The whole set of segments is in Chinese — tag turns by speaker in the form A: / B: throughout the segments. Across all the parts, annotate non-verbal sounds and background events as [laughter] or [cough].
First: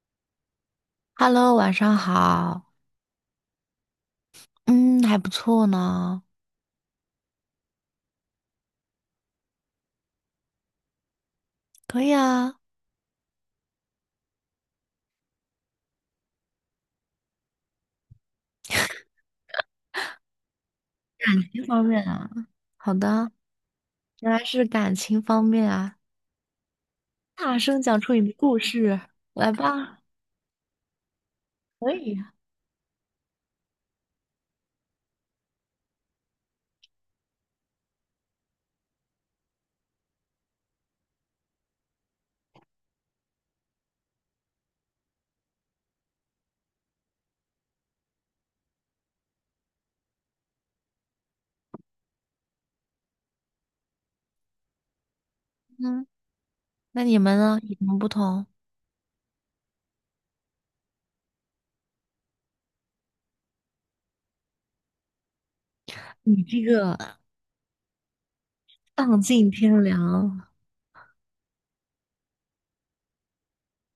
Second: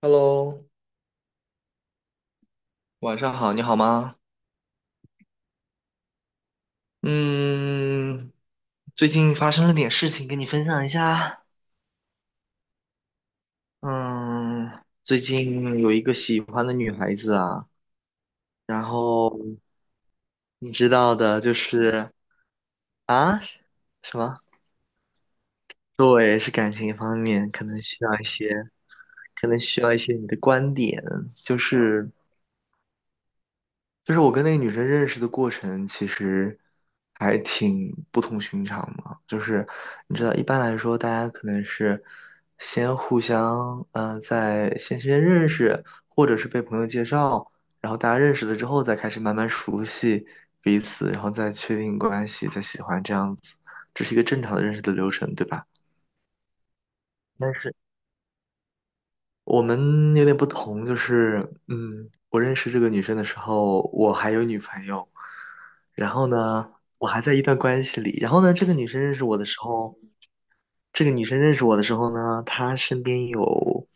A: Hello，
B: Hello，晚上好。
A: 晚上好，你好吗？
B: 嗯，还不错呢。
A: 嗯，最近发生了点事情，跟你分享一下。
B: 可以啊，
A: 嗯，最近有一个喜欢的女孩子啊，然后你知道的，就
B: 方便
A: 是
B: 啊，好的。
A: 啊，什
B: 原
A: 么？
B: 来是感情方面啊，
A: 对，是感情方面，
B: 大声讲出你的故事，
A: 可
B: 来
A: 能需要一
B: 吧。
A: 些你的观点，就
B: 可
A: 是。
B: 以啊。
A: 就是我跟那个女生认识的过程，其实还挺不同寻常的。就是你知道，一般来说，大家可能是先互相，在先认识，或者是被朋友介绍，然后大家认识了之后，再开始慢慢熟悉彼此，然后再确定关系，再喜欢这样子，这是一个正常的认识的流程，对吧？
B: 嗯，那你们
A: 但
B: 呢？
A: 是。
B: 有什么不同？
A: 我们有点不同，就是，我认识这个女生的时候，我还有女朋友，然后
B: 你这
A: 呢，
B: 个
A: 我还在一段关系里，然后呢，这个女生认
B: 丧
A: 识我的
B: 尽
A: 时
B: 天
A: 候，
B: 良。
A: 这个女生认识我的时候呢，她身边有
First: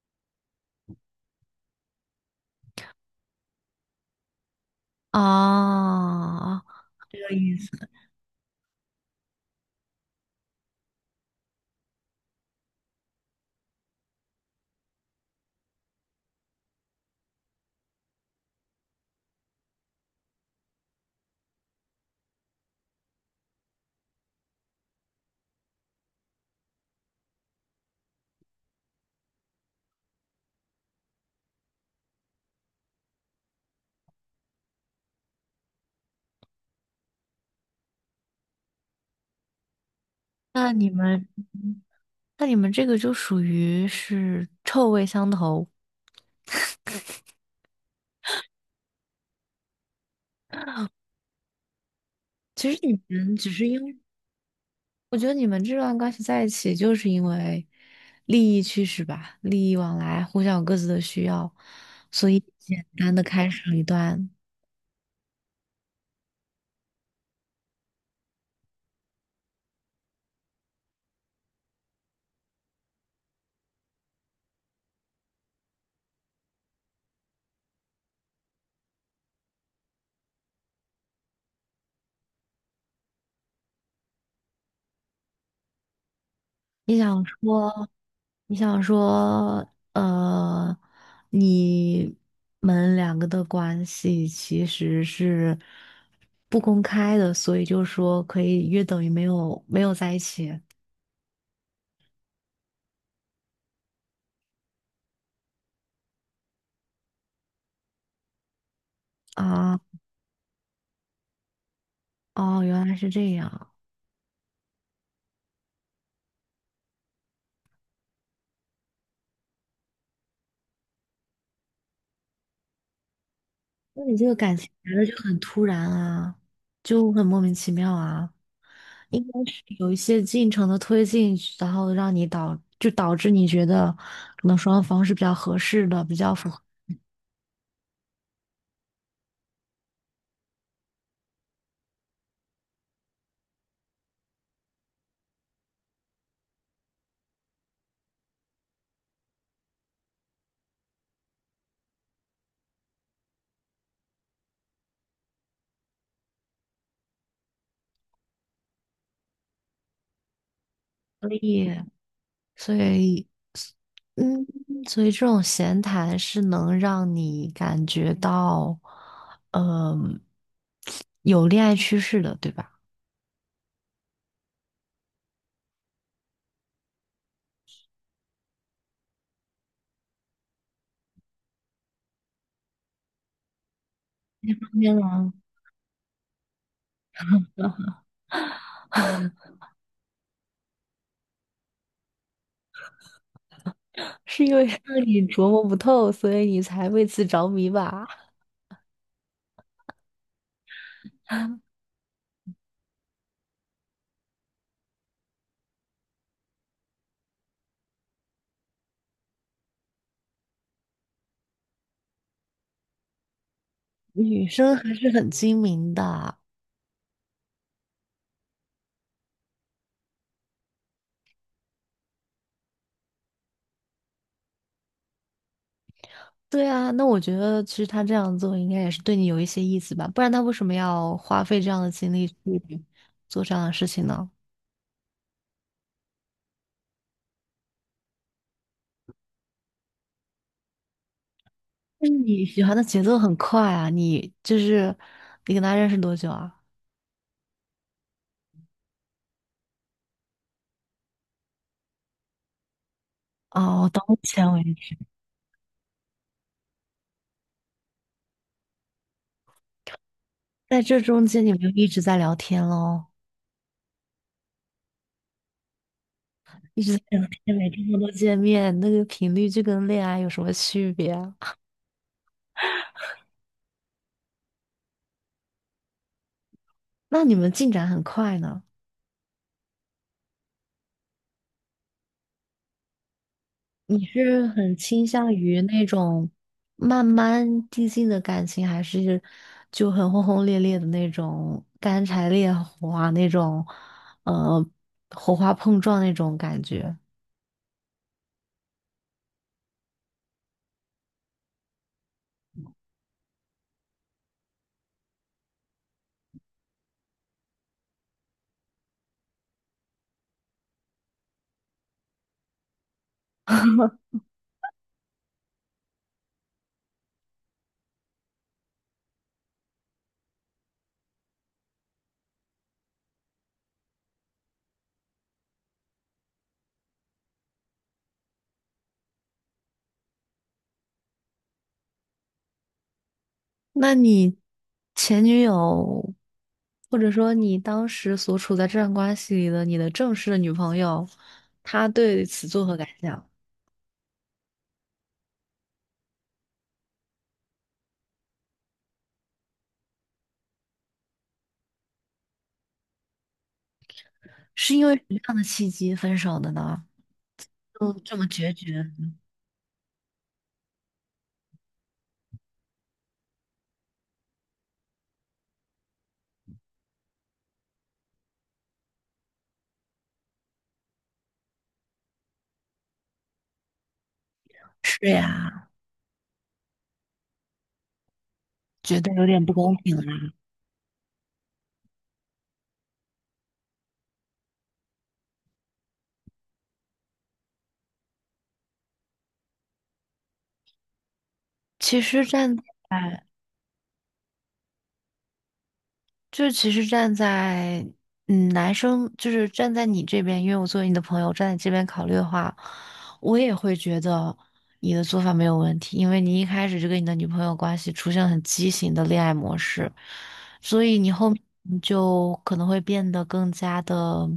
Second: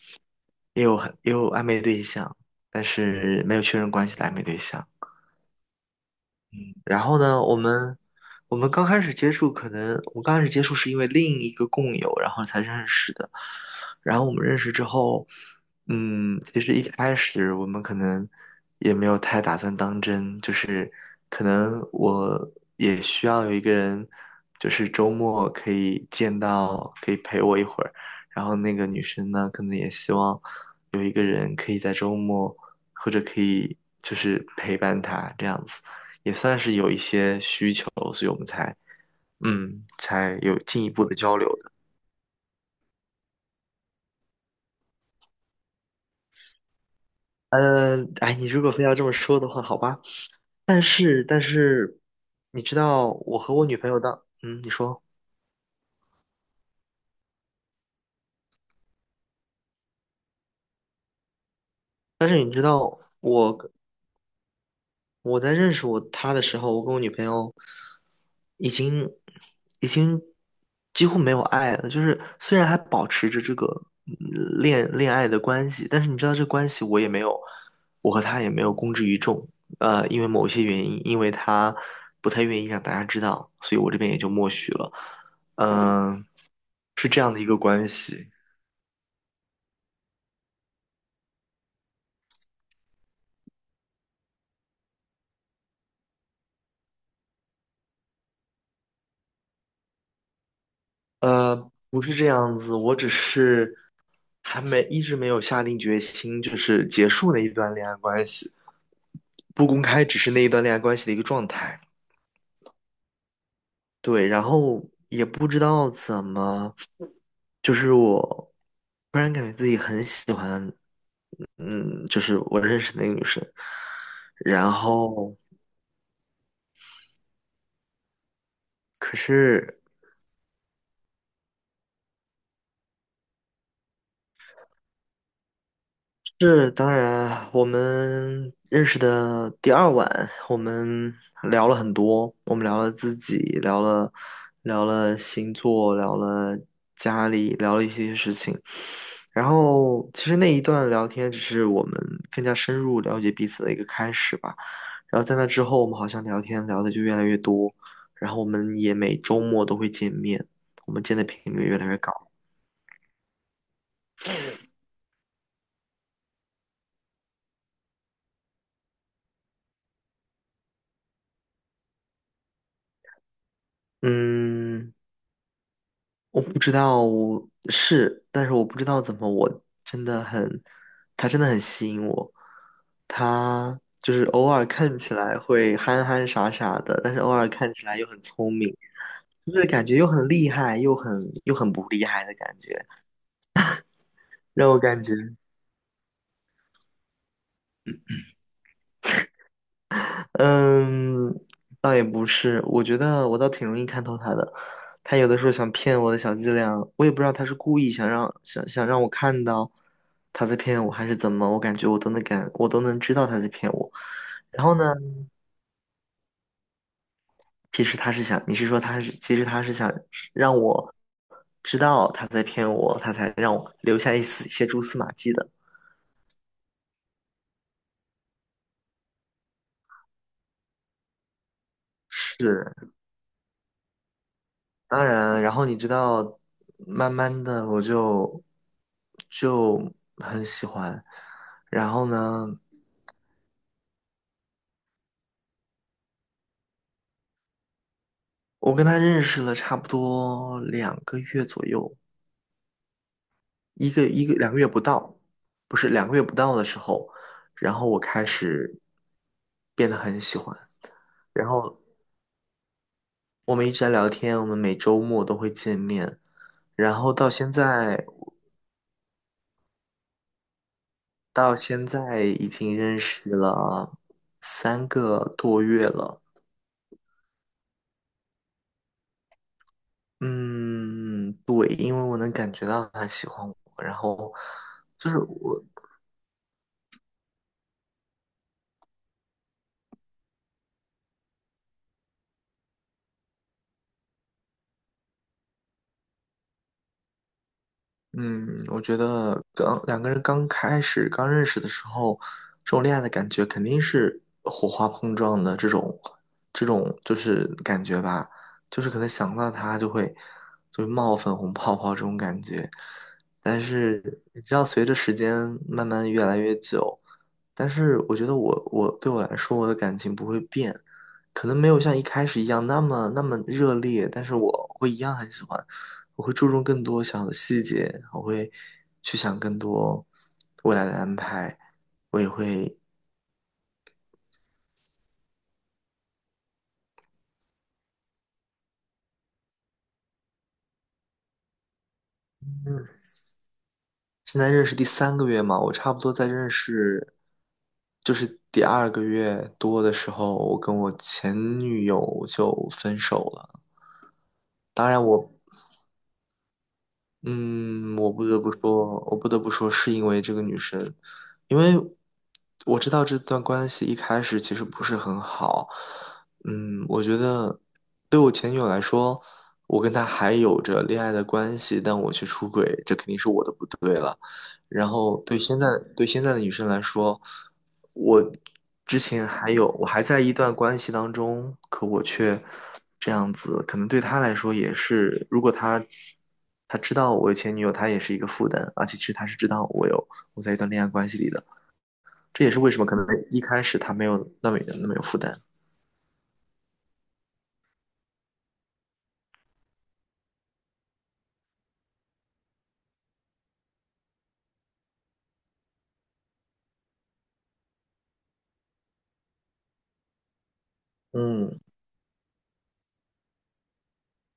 A: 也有暧昧对象，但是没有确认关系的暧昧对象，
B: 哦，
A: 然
B: 这
A: 后
B: 个
A: 呢，
B: 意思。
A: 我们刚开始接触，可能我们刚开始接触是因为另一个共友，然后才认识的。然后我们认识之后，其实一开始我们可能也没有太打算当真，就是可能我也需要有一个人，就是周末可以见到，可以陪我一会儿。然后那个女生呢，可能也希望有一个人可以在周末，或者可以就是陪伴她这样子。也算是有一些需求，嗯，才有
B: 那
A: 进
B: 你
A: 一步的
B: 们，
A: 交流的。
B: 那你们这个就属于是臭味相投。
A: 哎，你如果非要这么说的话，好吧。但是，你
B: 其
A: 知
B: 实你
A: 道，
B: 们
A: 我
B: 只
A: 和
B: 是
A: 我女
B: 因
A: 朋
B: 为。
A: 友的，你说。
B: 我觉得你们这段关系在一起，就是因为利益驱使吧，利益往来，互相有各自的需要，所以简单的开始了一段。
A: 我在认识我他的时候，我跟我女朋友已经已经几乎没有爱了。就是虽然还保持着这个嗯恋爱的关系，但是你知道这关系我也没有，我和他也没有公之于众。因为某些原因，因为他不太愿意让大家知道，所以我这边也就默许了。嗯、
B: 你
A: 是这
B: 想
A: 样的一个关
B: 说，
A: 系。
B: 你想说,呃，你们两个的关系其实是不公开的，所以就说可以约等于没有在一起
A: 不是这样子，我只是。还没一直没有下定决心，就是结束那一段恋爱关系，不
B: 啊。
A: 公开只是那一段恋爱关系的一个状态。
B: 哦，原来是这样。
A: 对，然后也不知道怎么，就是我突然感觉自己很喜欢，就是我认识的那个女生，
B: 那你这个感情
A: 然
B: 来的就
A: 后
B: 很突然啊，就很莫名其妙啊。
A: 可
B: 应该是
A: 是。
B: 有一些进程的推进，然后让你导致你觉得可能双方是比较合适的，比较符合
A: 是，当然，我们认识的第二晚，我们聊了很多，我们聊了自己，聊了星座，聊了家里，聊了一些事情。然后，其实那一段聊天只是我们更加深入了解彼此的一个开始吧。然后在那之后，我们好像聊天聊的就越来越多，然后我们也每周末都会见面，我们见的
B: 利
A: 频率
B: 益，
A: 越来越高。
B: 所以嗯，所以这种闲谈是能让你感觉到，嗯、有恋爱趋势的，对吧？
A: 嗯。我不知道是，但是我不知道怎么，我真的很，他真的很吸引我。他就是偶尔
B: 天
A: 看起
B: 呐，
A: 来会憨憨傻傻的，但是偶尔看起来又很聪明，就是感觉又很厉害，又很不厉害的感觉，
B: 是因为
A: 让我
B: [laughs] 让
A: 感觉。
B: 你琢磨不透，所以你才为此着迷吧？
A: 嗯，倒也不是，我觉得我倒挺容易看透他的。他有的时候想骗我的小伎俩，我也不知道他是故意想让我看到他在骗我，还是怎么。我感觉我都能知道他在骗我。
B: 女
A: 然后
B: 生
A: 呢，
B: 还是很精明的。
A: 其实他是想让我知道他在骗我，他才让我留下一些蛛丝马迹的。
B: 对啊，那我觉得其实他这样做应该也是对你有一些意思吧，不然他为什么要花费这样的精力去
A: 是，
B: 做这样的事情呢？
A: 当然，然后你知道，慢慢的我就很喜欢。然后
B: 那你
A: 呢，
B: 喜欢的节奏很快啊，你就是你跟他认识多久啊？
A: 我跟他认识了差不多两个月左右，
B: 哦，
A: 一
B: 到
A: 个
B: 目
A: 一个
B: 前
A: 两个
B: 为
A: 月不
B: 止，
A: 到，不是两个月不到的时候，然后我开始变得很喜欢。
B: 在这中间
A: 然
B: 你们就
A: 后
B: 一直在聊天喽，
A: 我们一直在聊天，我们每周末都会见面。
B: 一
A: 然
B: 直在
A: 后
B: 聊
A: 到现
B: 天，每天
A: 在，
B: 都见面，那个频率就跟恋爱有什么区别啊？
A: 已经认识了3个多月了。
B: 那你们进展很快呢？
A: 嗯，对，因为我能感觉到他喜欢我，然
B: 你
A: 后
B: 是很倾
A: 就是
B: 向于
A: 我，
B: 那种慢慢递进的感情，还是就很轰轰烈烈的那种干柴烈火啊，那种呃火花碰撞那种感觉？
A: 嗯，我觉得两个人刚开始刚认识的时候，这种恋爱的感觉肯定是火花碰撞的这种，这种就是感觉吧，就是可能想到他就会冒粉红泡泡这种感觉。但是你知道，随着时间慢慢越来越久，但是我觉得我对我来说，我的感情不会变，可能没有像一开始一样那么那么热烈，但是我会一样很喜欢。我会注重更多小的细节，我会去想更多未来的安排，我也会，
B: 那你前女友，或者说你当时所处在这段关系里的你的正式的女朋友，她对此作何感
A: 嗯，
B: 想？
A: 现在认识第三个月嘛，我差不多在认识，就是第二个月多的时候，我跟我前女友就分手了。
B: 是因
A: 当
B: 为
A: 然，
B: 什么样的契机分手的呢？就
A: 我
B: 这
A: 不
B: 么
A: 得不
B: 决绝？
A: 说，是因为这个女生，因为我知道这段关系一开始其实不是很好。我觉得对我前女友来说，我跟她还有着恋爱的关系，但我却出轨，这肯定是我的不对。然
B: 是
A: 后
B: 呀，
A: 对现在的女生来说，我之
B: 觉得有
A: 前
B: 点
A: 还
B: 不
A: 有
B: 公
A: 我
B: 平
A: 还在
B: 啦。
A: 一段关系当中，可我却这样子，可能对她来说也是，如果她知道我有前女友，她也是一个负担，而且其实她是知道我在一段恋爱关系里的，
B: 其实
A: 这也
B: 站
A: 是
B: 在，
A: 为什么可能一开始她没有那么那么有负担。
B: 就其实站在，嗯，男生就是站在你这边，因为我作为你的朋友，站在这边考虑的话，我也会觉得你的做法没有问题，因为你一开始就跟你的女朋友关系出现了很畸形的恋爱模式，所以你后面
A: 嗯
B: 就可能会变得更加的，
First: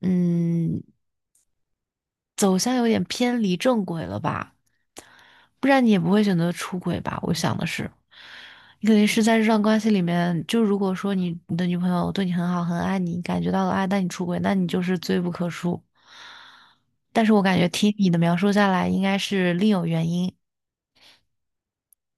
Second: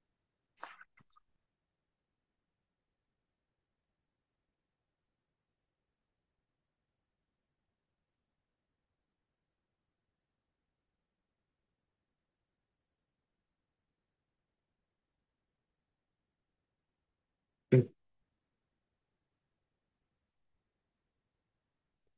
B: 嗯，走向有点偏离正轨了吧。不然你也不会选择出轨吧？我想的是，你肯定是在这段关系里面，就如果说你的女朋友对你很好，很爱你，感觉到了爱，但你出轨，那你就是罪不可恕。但是我感觉
A: 嗯
B: 听你的描述下来，应该是另有原因。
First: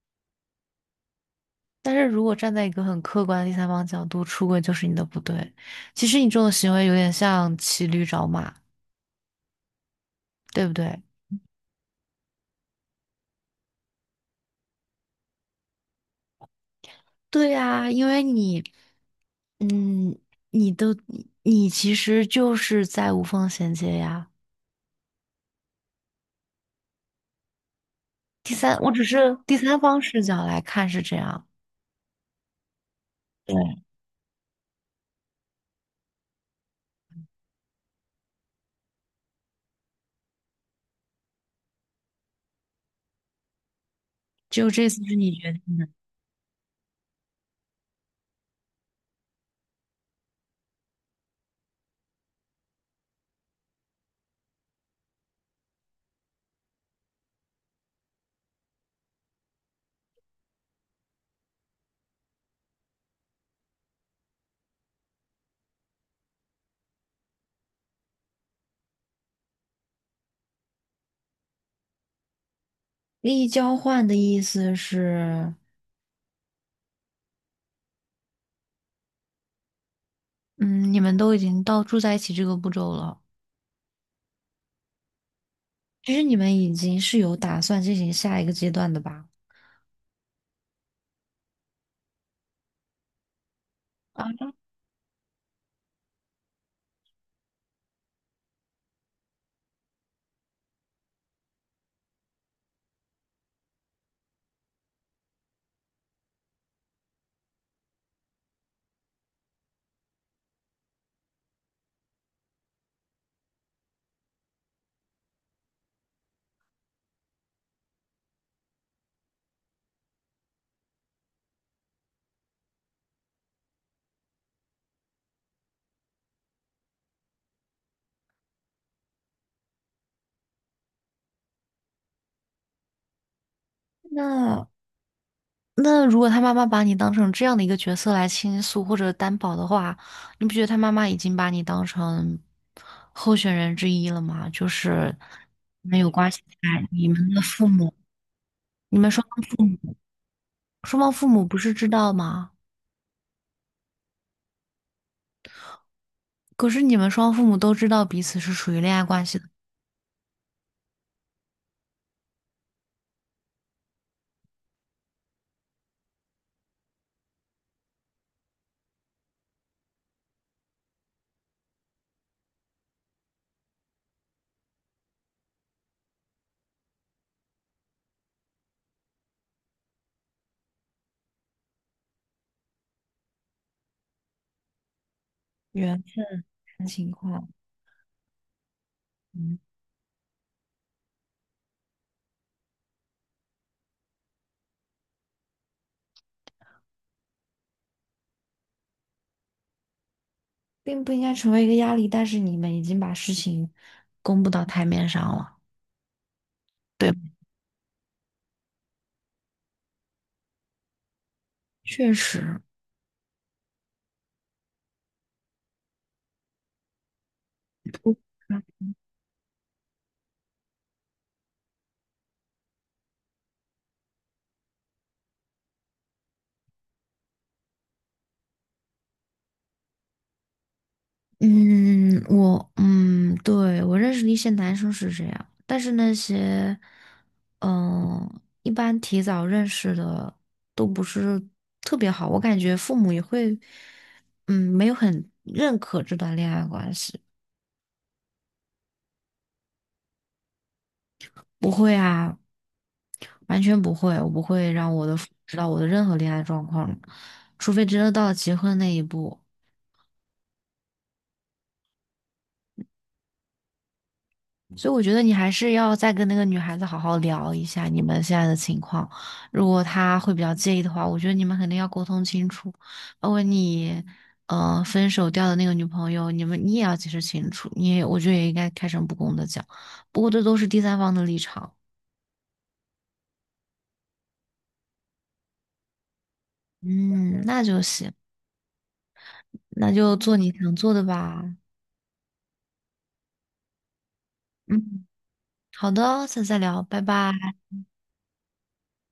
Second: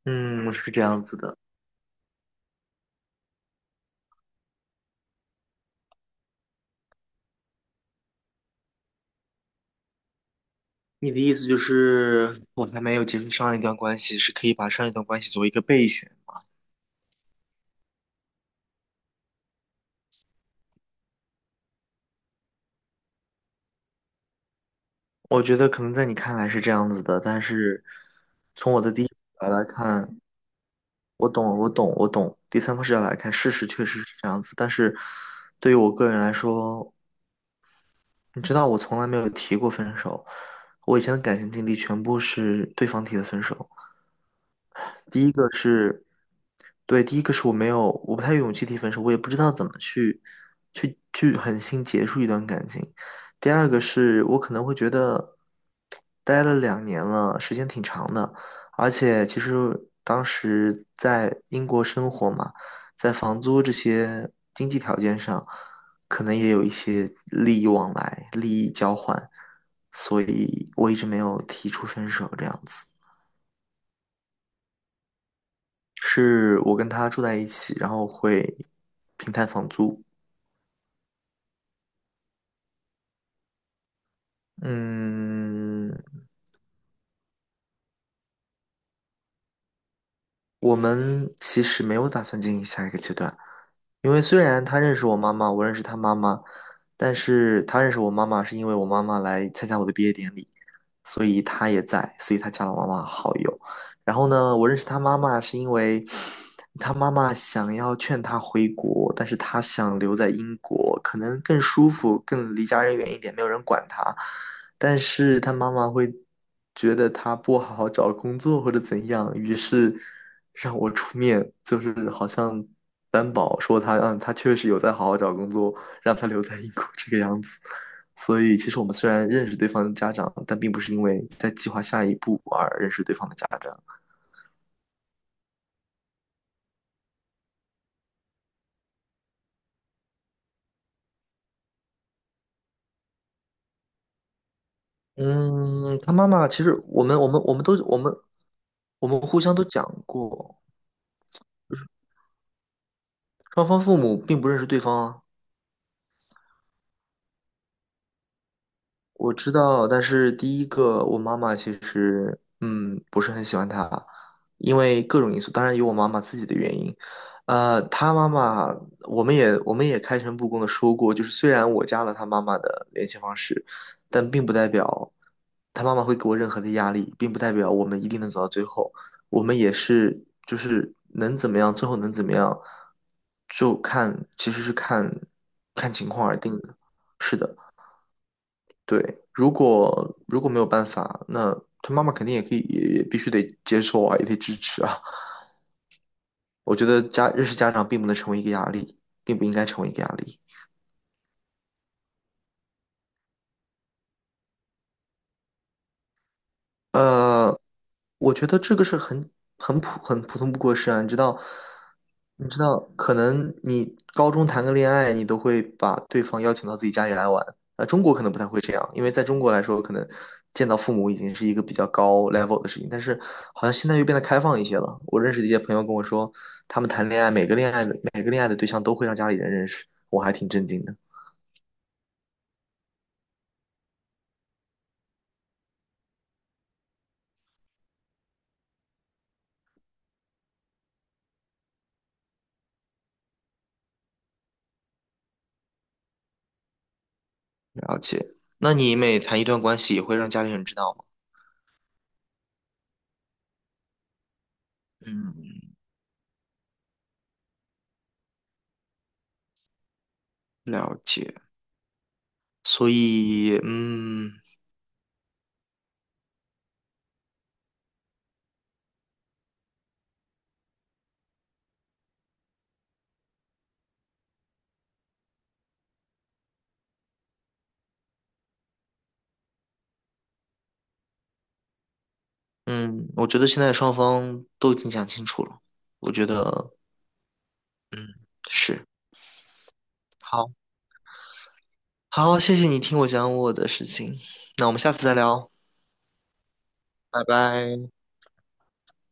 A: 嗯，是这样子的。
B: 但是如果站在一个很客观的第三方角度，出轨就是你的不对。其实你这种行为有点像骑驴找马，对不对？
A: 你的意思就是，我还没有结束上一段关系，是可以把上一段关系作为一个备选。
B: 对呀，因为你，嗯，你都你其实就是在无缝衔接呀。
A: 我觉得可能在你看来是这样子的，但是
B: 第
A: 从
B: 三，
A: 我
B: 我
A: 的第
B: 只
A: 一视
B: 是
A: 角
B: 第
A: 来
B: 三方
A: 看，
B: 视角来看是这
A: 我
B: 样。
A: 懂，我懂，我懂。第三方视角来看，事
B: 对，
A: 实确实是这样子，但是对于我个人来说，你知道，我从来没有提过分手，我以前的感情经历全部是对方提的分手。
B: 就这次是
A: 第
B: 你
A: 一个
B: 决定。
A: 是，对，第一个是我不太有勇气提分手，我也不知道怎么去狠心结束一段感情。第二个是我可能会觉得，待了2年了，时间挺长的，而且其实当时在英国生活嘛，在房租这些经济条件上，可能也有一些利益往来、利益交换，所以我一直没有提出分手这样子。
B: 利益交换的意思是，
A: 是我跟他住在一起，然后会平摊房租。
B: 嗯，你们都已经到住在一起这个步骤了，
A: 嗯，
B: 其实你们已经是有打算进行下一个阶段的吧？
A: 我们其实没有打算进行下一个阶段，因为
B: 啊，
A: 虽然他认识我妈妈，我认识他妈妈，但是他认识我妈妈是因为我妈妈来参加我的毕业典礼，所以他也在，所以他加了我妈妈好友。然后呢，我认识他妈妈是因为他妈妈想要劝他回国，但是他想留在英国，可能更舒服，更离家人远一点，没有人管他。但是他妈妈会觉得他不好好找工作或者怎样，于是。让我出面，就是好像担保说他，他确实有在好好找工作，让他留在英国这个样子。所以，其实我们虽然认识对方的家长，但并不是因为在计划下一步而认识对方的家长。
B: 那那如果他妈妈把你当成这样的一个角色来倾诉或者担保的话，你不觉得他妈妈已经把你当成候选人之一了吗？就是你们
A: 嗯，
B: 有
A: 他妈
B: 关系
A: 妈其实
B: 在，你们的父母，你
A: 我
B: 们
A: 们
B: 双
A: 互
B: 方
A: 相
B: 父
A: 都讲
B: 母。
A: 过，
B: 双方父母不是知道吗？
A: 双方父母并不认识对方啊。
B: 可是你们双方父母都知道彼此是属于恋爱关
A: 我
B: 系的
A: 知道，但是第一个，我妈妈其实不是很喜欢他，因为各种因素，当然有我妈妈自己的原因。他妈妈，我们也开诚布公的说过，就是虽然我加了他妈妈的联系方式，但并不代表他妈妈会给我任何的压力，并不代表我们一定能走到最后。我们也是就是能怎么样，最后能怎么样，就看其实是看
B: 原
A: 情况而定的。
B: 生情
A: 是
B: 况。
A: 的。对，
B: 嗯，
A: 如果没有办法，那他妈妈肯定也可以，也必须得接受啊，也得支持啊。[laughs] 我觉得认识家长并不能成为一个压力，并不应该成为一个压力。
B: 并不应该成为一个压力，但是你们已经把事情公布到台面上了，对吧？
A: 呃，我觉得这个是很普通不过事啊，
B: 确
A: 你知
B: 实。
A: 道，可能你高中谈个恋爱，你都会把对方邀请到自己家里来玩。中国可能不太会这样，因为在中国来说，可能见到父母已经是一个比较高 level 的事情，但是好像现在又变得开放一些了。我认识的一些朋友跟我说，他们谈恋爱，每个恋爱的对象都会让家里人认识，我还挺震惊的。
B: 对，我认识的一些男生是这样，但是那些，嗯，一般提早认识的都不是特别好，我感觉父母也会，嗯，没有很认可这段恋爱关系。
A: 了解，那你每谈一段关系，也会让家里人知道吗？
B: 不会啊，完全不会，我不会让我的父母知道
A: 嗯，
B: 我的任何恋爱状况，除非真的到了结婚那一步。
A: 了解。所以，
B: 所以我觉得你还是要再跟那个女孩子好好聊一下你们现在的情况。如果她会比较介意的话，我觉得你们肯定要沟通清楚。包括你，呃，分手掉的那个女朋友，你也要解释清楚。你也，我觉得也应该开诚布公的讲。不过这都是第三方的立场。
A: 嗯，我觉得现在双方都已经讲清楚了。我觉得，
B: 嗯，那就行，
A: 嗯，是，
B: 那就做你
A: 好，
B: 想做的吧。
A: 好，谢谢你听我讲我的事情，那我们下次
B: 嗯，
A: 再聊，
B: 好的，下次再聊，拜
A: 拜
B: 拜。
A: 拜。